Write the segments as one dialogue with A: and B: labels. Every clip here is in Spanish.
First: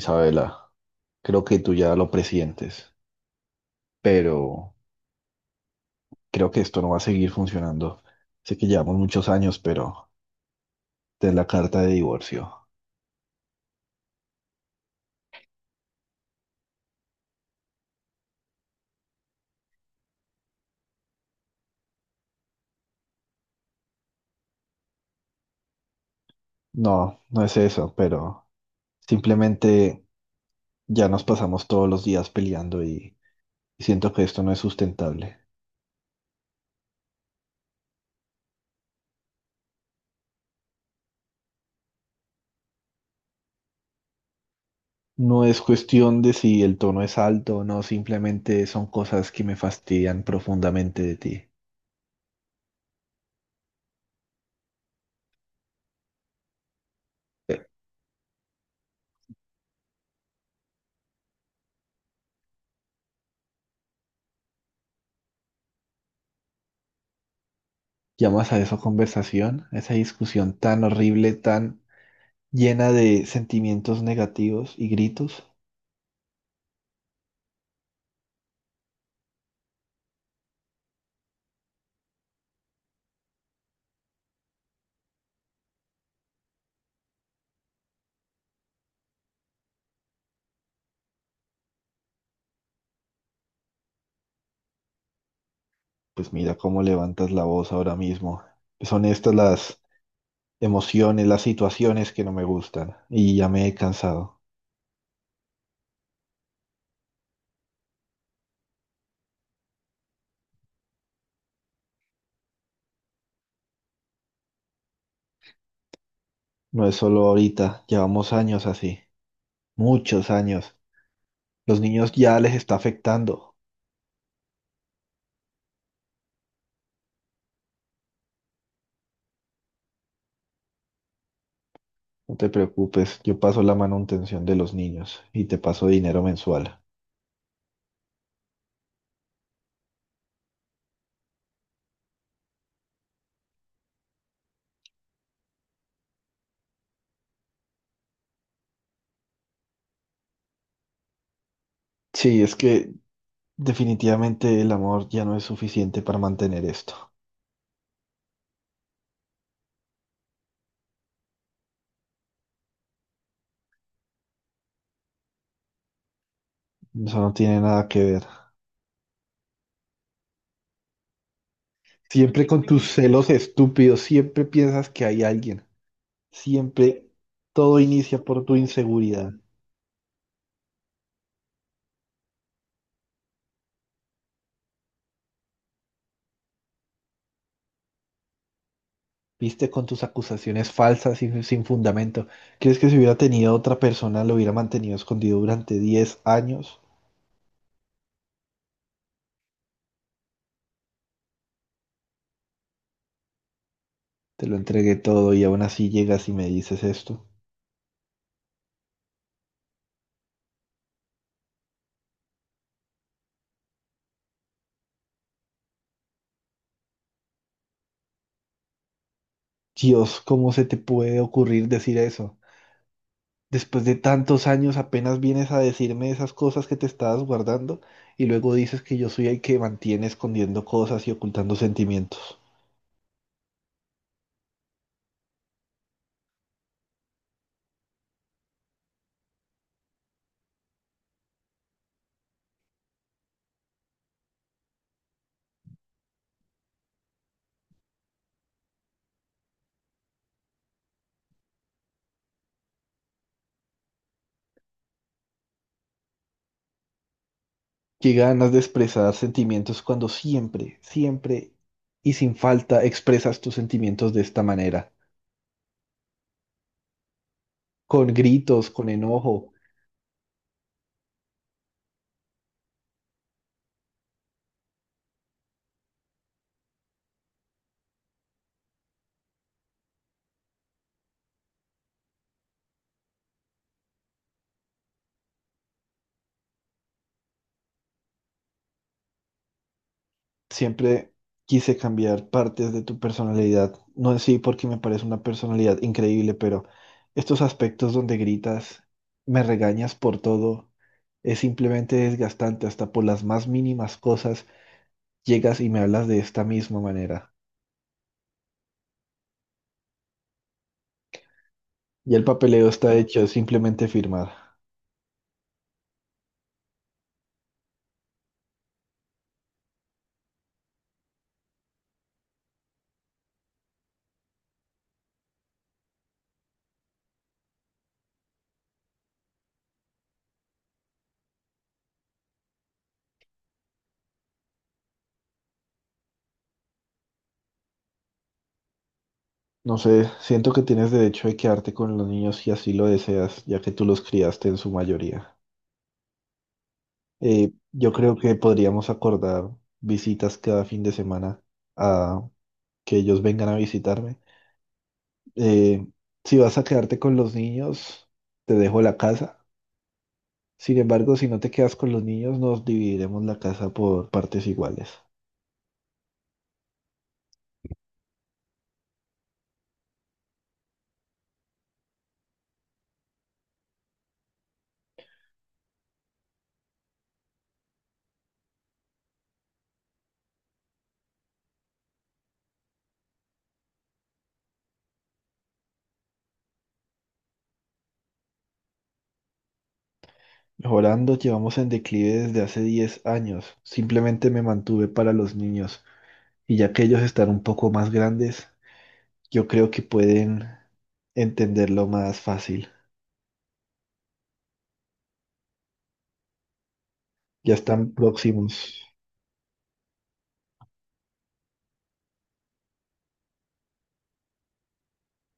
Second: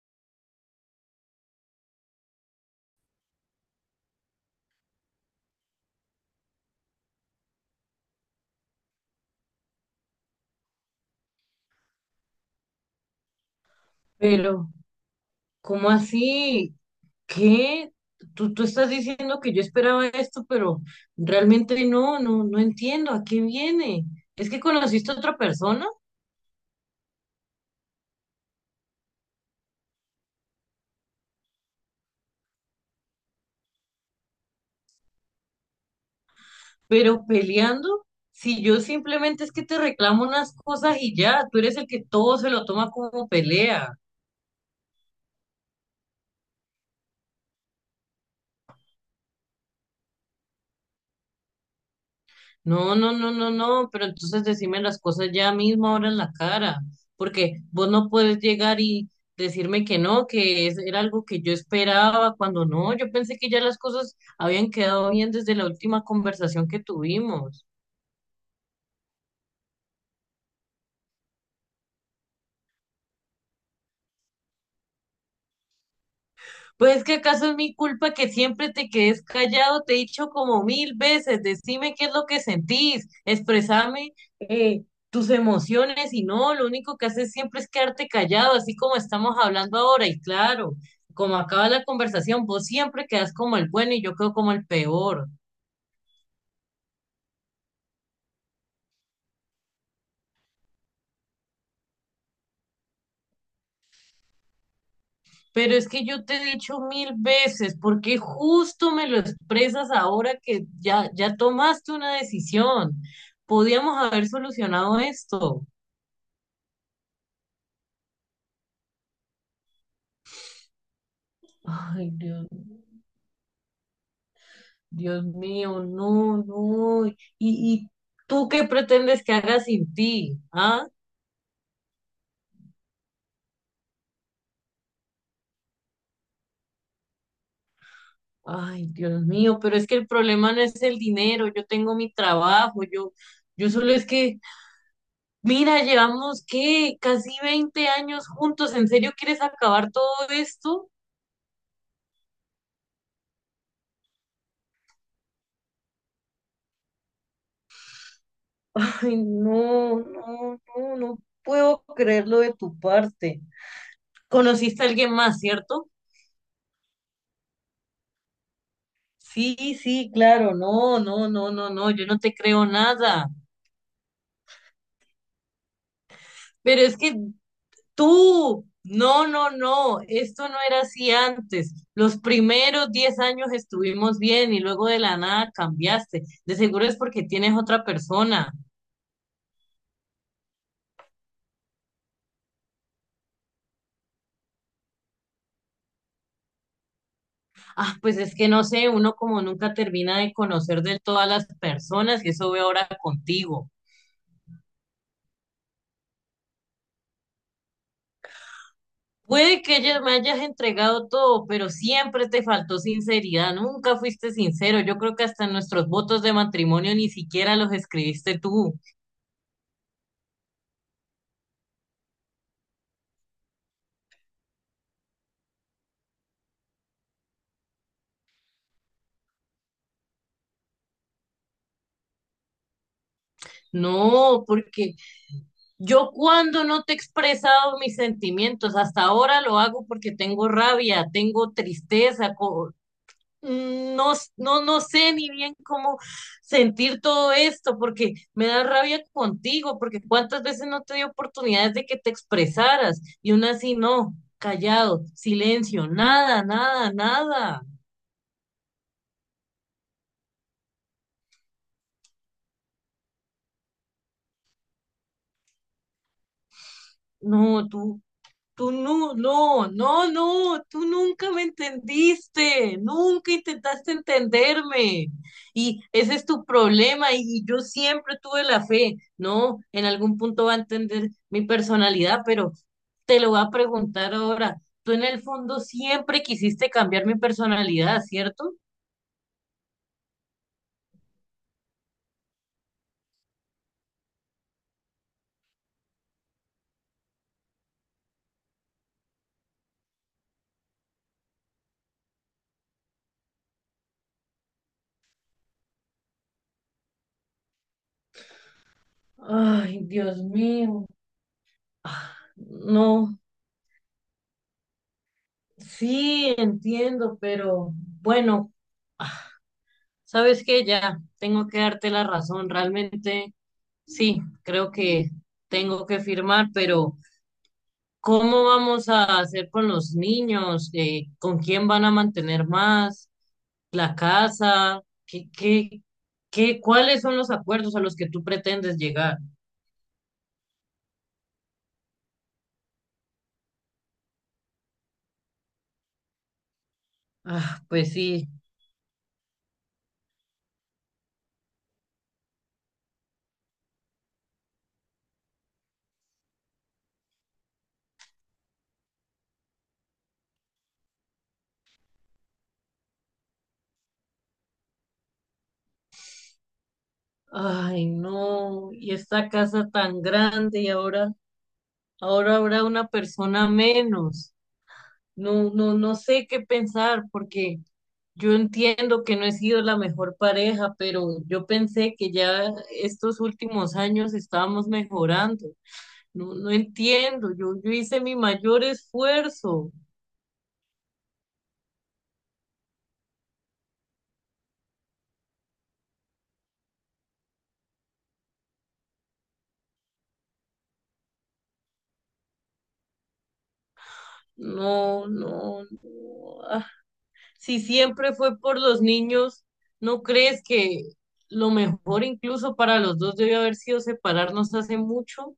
A: Isabela, creo que tú ya lo presientes, pero creo que esto no va a seguir funcionando. Sé que llevamos muchos años, pero de la carta de divorcio.
B: Pero, ¿cómo así? ¿Qué? Tú estás diciendo que yo esperaba esto, pero realmente no entiendo a qué viene. Es que conociste a otra persona,
A: No, no es eso, pero simplemente ya nos pasamos todos los días peleando y siento que esto no es sustentable.
B: pero peleando, si yo simplemente es que te reclamo unas cosas y ya, tú eres el que todo se lo toma como pelea.
A: No es cuestión de si el tono es alto o no, simplemente son cosas que me fastidian profundamente de ti.
B: No, no, no, no, no, pero entonces decime las cosas ya mismo ahora en la cara, porque vos no puedes llegar y decirme que no, que era algo que yo esperaba, cuando no, yo pensé que ya las cosas habían quedado bien desde la última conversación que tuvimos.
A: ¿Llamas a eso conversación? ¿A esa discusión tan horrible, tan llena de sentimientos negativos y gritos?
B: Pues que acaso es mi culpa que siempre te quedes callado, te he dicho como mil veces, decime qué es lo que sentís, expresame eh, tus emociones y no, lo único que haces siempre es quedarte callado, así como estamos hablando ahora y claro, como acaba la conversación, vos siempre quedas como el bueno y yo quedo como el peor.
A: Pues mira cómo levantas la voz ahora mismo. Son estas las emociones, las situaciones que no me gustan y ya me he cansado.
B: Pero es que yo te he dicho mil veces, ¿porque justo me lo expresas ahora que ya, ya tomaste una decisión? Podíamos haber solucionado esto.
A: No es solo ahorita, llevamos años así, muchos años. Los
B: Ay,
A: niños ya
B: Dios,
A: les está afectando.
B: Dios mío, no, no. ¿Y tú qué pretendes que haga sin ti? ¿Ah?
A: No te preocupes, yo paso la manutención de los niños y te paso dinero mensual.
B: Ay, Dios mío, pero es que el problema no es el dinero, yo tengo mi trabajo, yo solo es que, mira, llevamos qué, casi 20 años juntos, ¿en serio quieres acabar todo esto?
A: Sí, es que definitivamente el amor ya no es suficiente para mantener esto.
B: Ay, no, no, no, no puedo creerlo de tu parte. ¿Conociste a alguien más, cierto?
A: Eso no tiene nada que ver.
B: Sí, sí, claro, no, no, no, no, no, yo no te
A: Siempre con
B: creo
A: tus
B: nada.
A: celos estúpidos, siempre piensas que hay alguien.
B: Pero es
A: Siempre
B: que
A: todo inicia por tu
B: tú, no,
A: inseguridad.
B: no, no, esto no era así antes. Los primeros 10 años estuvimos bien y luego de la nada cambiaste. De seguro es porque tienes otra persona.
A: Viste con tus acusaciones falsas y sin fundamento. ¿Crees que si hubiera tenido otra persona lo hubiera mantenido escondido durante 10 años?
B: Ah, pues es que no sé, uno como nunca termina de conocer de todas las personas y eso veo ahora contigo.
A: Te lo entregué todo y aún así llegas y me dices esto.
B: Puede que ella me hayas entregado todo, pero siempre te faltó sinceridad, nunca fuiste sincero. Yo creo que hasta nuestros votos de matrimonio ni siquiera los escribiste tú.
A: Dios, ¿cómo se te puede ocurrir decir eso? Después de tantos años apenas vienes a decirme esas cosas que te estabas guardando y luego dices que yo soy el que mantiene escondiendo cosas y ocultando sentimientos.
B: No, porque yo cuando no te he expresado mis sentimientos, hasta ahora lo hago porque tengo rabia, tengo tristeza, no, no, no sé ni bien cómo sentir todo esto, porque me da rabia contigo, porque cuántas veces no te di oportunidades de que te expresaras y aún así no, callado, silencio, nada, nada, nada.
A: Qué ganas de expresar sentimientos cuando siempre, siempre y sin falta expresas tus sentimientos de esta manera,
B: No, tú
A: con gritos,
B: Tú
A: con
B: no,
A: enojo.
B: no, no, no, tú nunca me entendiste, nunca intentaste entenderme. Y ese es tu problema y yo siempre tuve la fe. No, en algún punto va a entender mi personalidad, pero te lo voy a preguntar ahora. Tú en el fondo siempre quisiste cambiar mi personalidad, ¿cierto?
A: Siempre quise cambiar partes de tu personalidad, no en sí porque me parece una personalidad increíble, pero estos aspectos donde gritas, me regañas por todo, es simplemente desgastante, hasta por las más mínimas cosas llegas y me hablas de esta misma manera.
B: Ay, Dios mío. Ah,
A: Y el papeleo está
B: no,
A: hecho, es simplemente firmar.
B: sí, entiendo, pero bueno. Ah, sabes que ya tengo que darte la razón. Realmente sí, creo que tengo que firmar, pero ¿cómo vamos a hacer con los niños? ¿Con quién van a mantener más? ¿La casa? ¿Qué, cuáles son los acuerdos a los que tú pretendes llegar?
A: No sé, siento que tienes derecho de quedarte con los niños si así lo deseas, ya que tú los criaste en su mayoría.
B: Ah,
A: Yo
B: pues
A: creo
B: sí.
A: que podríamos acordar visitas cada fin de semana a que ellos vengan a visitarme. Eh, si vas a quedarte con los niños, te dejo la casa. Sin embargo, si no te quedas con los niños, nos dividiremos la casa por partes iguales.
B: Ay, no. Y esta casa tan grande y ahora, ahora habrá una persona menos. No, no, no sé qué pensar porque yo entiendo que no he sido la mejor pareja, pero yo pensé que ya estos últimos años estábamos mejorando. No, no entiendo. Yo hice mi mayor esfuerzo.
A: Mejorando, llevamos en declive desde hace 10 años. Simplemente me mantuve para los niños. Y ya que ellos están un poco más grandes, yo creo que pueden entenderlo más fácil.
B: No, no, no. Ah,
A: Ya
B: si
A: están
B: siempre fue por los
A: próximos.
B: niños, ¿no crees que lo mejor incluso para los dos debió haber sido separarnos hace mucho?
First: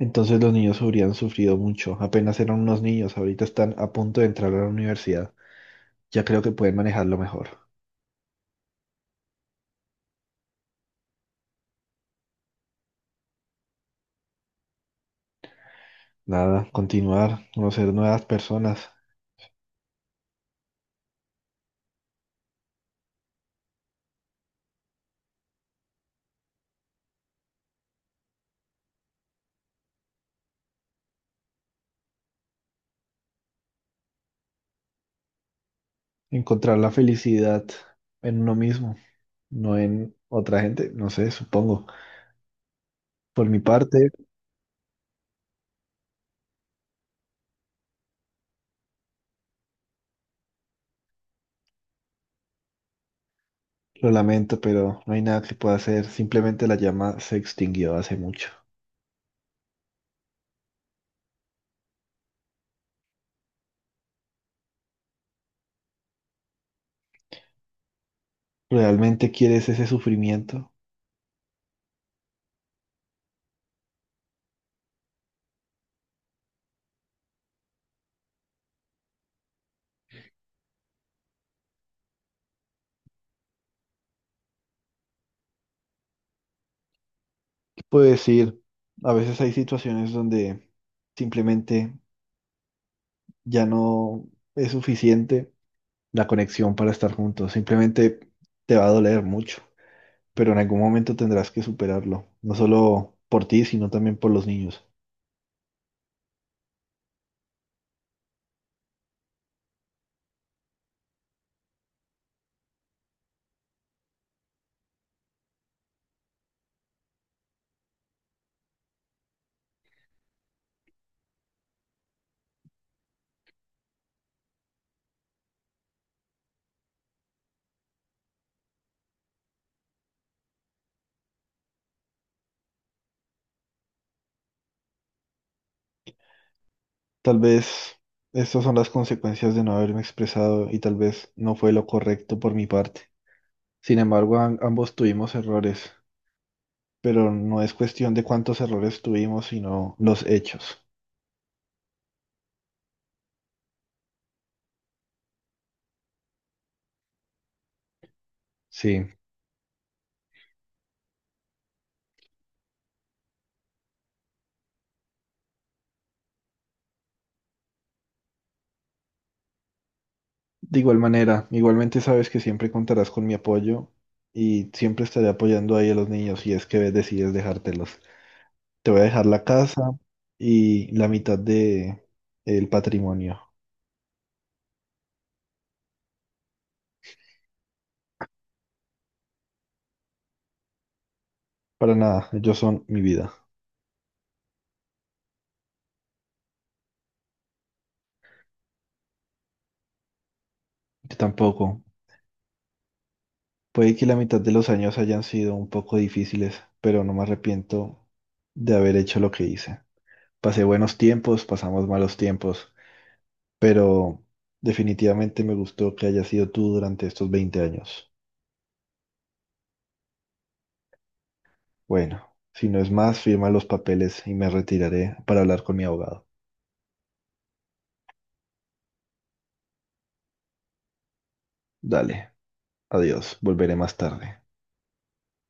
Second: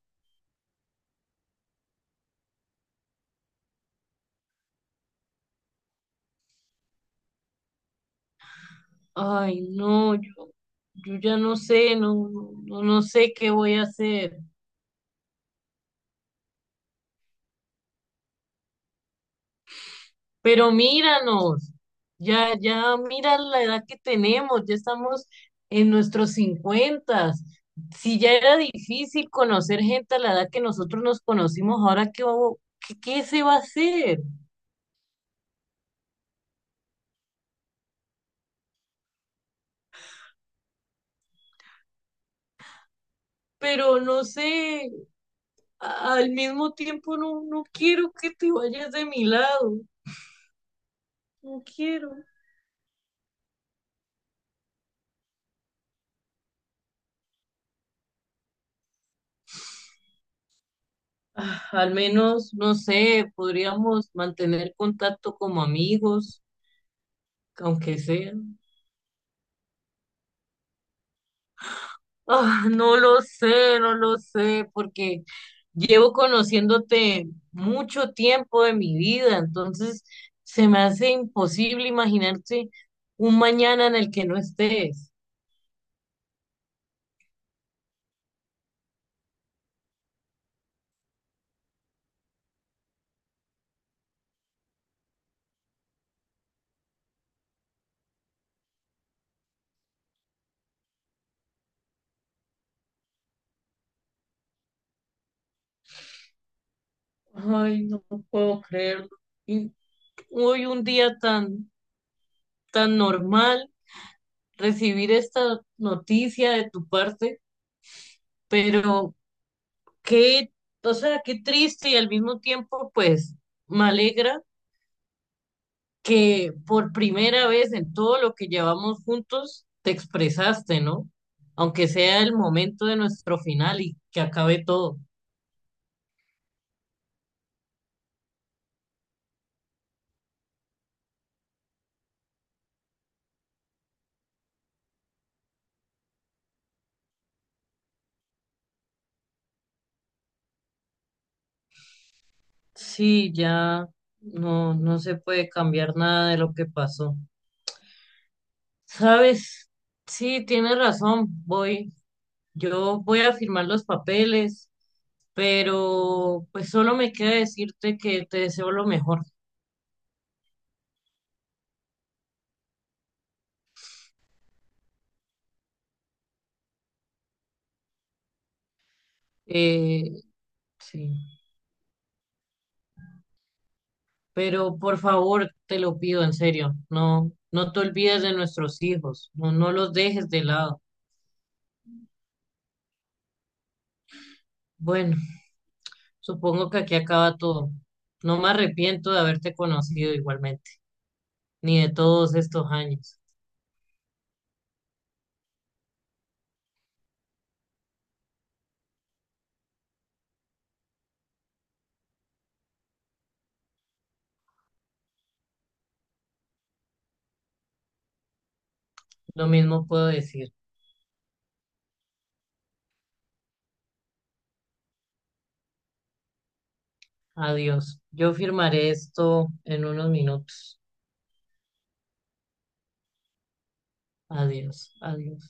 A: Entonces los niños habrían sufrido mucho. Apenas eran unos niños, ahorita están a punto de entrar a la universidad. Ya creo que pueden manejarlo mejor.
B: Ay, no, yo ya no sé, no, no, no sé qué voy a hacer.
A: Nada, continuar, conocer nuevas personas,
B: Pero míranos, ya, ya mira la edad que tenemos, ya estamos en nuestros 50. Si ya era difícil conocer gente a la edad que nosotros nos conocimos, ahora qué, qué se va a hacer.
A: encontrar la felicidad en uno mismo, no en otra gente, no sé, supongo. Por mi
B: Pero
A: parte,
B: no sé, al mismo tiempo no, no quiero que te vayas de mi lado, no quiero.
A: lo lamento, pero no hay nada que pueda hacer. Simplemente la llama se extinguió hace mucho.
B: Ah, al menos, no sé, podríamos mantener contacto como amigos, aunque sea.
A: ¿Realmente quieres ese sufrimiento?
B: Ah, no lo sé, no lo sé, porque llevo conociéndote mucho tiempo de mi vida, entonces se me hace imposible imaginarte un mañana en el que no estés.
A: Pues ir, a veces hay situaciones donde simplemente ya no es suficiente la conexión para estar juntos, simplemente te va a doler mucho, pero en algún momento tendrás que superarlo, no solo por ti, sino también por los niños.
B: Ay, no puedo creerlo. Y hoy un día tan, tan normal, recibir esta noticia de tu parte, pero qué, o sea, qué triste y al mismo tiempo, pues, me alegra que por primera vez en todo lo que llevamos juntos te expresaste, ¿no? Aunque sea el momento de nuestro final y que acabe todo.
A: Tal vez estas son las consecuencias de no haberme expresado y tal vez no fue lo correcto por mi parte. Sin embargo, ambos tuvimos errores, pero no es cuestión de cuántos errores tuvimos, sino los hechos.
B: Sí, ya no, no se puede cambiar nada de lo que pasó.
A: Sí.
B: ¿Sabes? Sí, tienes razón, yo voy a firmar los papeles, pero pues solo me queda decirte que te deseo lo mejor.
A: De igual manera, igualmente sabes que siempre contarás con mi apoyo y siempre estaré apoyando ahí a los niños si es que decides dejártelos. Te voy a dejar la casa
B: Eh,
A: y la
B: Sí,
A: mitad de el patrimonio.
B: pero por favor, te lo pido en serio, no, no te olvides de nuestros hijos, no, no los dejes de lado.
A: Para nada, ellos son mi vida.
B: Bueno, supongo que aquí acaba todo. No me arrepiento de haberte conocido igualmente,
A: Yo
B: ni
A: tampoco.
B: de todos estos años.
A: Puede que la mitad de los años hayan sido un poco difíciles, pero no me arrepiento de haber hecho lo que hice. Pasé buenos tiempos, pasamos malos tiempos, pero definitivamente me gustó que hayas sido tú durante estos 20 años.
B: Lo mismo puedo decir.
A: Bueno, si no es más, firma los papeles y me retiraré para hablar con mi abogado.
B: Adiós. Yo firmaré esto en unos minutos.
A: Dale, adiós, volveré más tarde.
B: Adiós, adiós.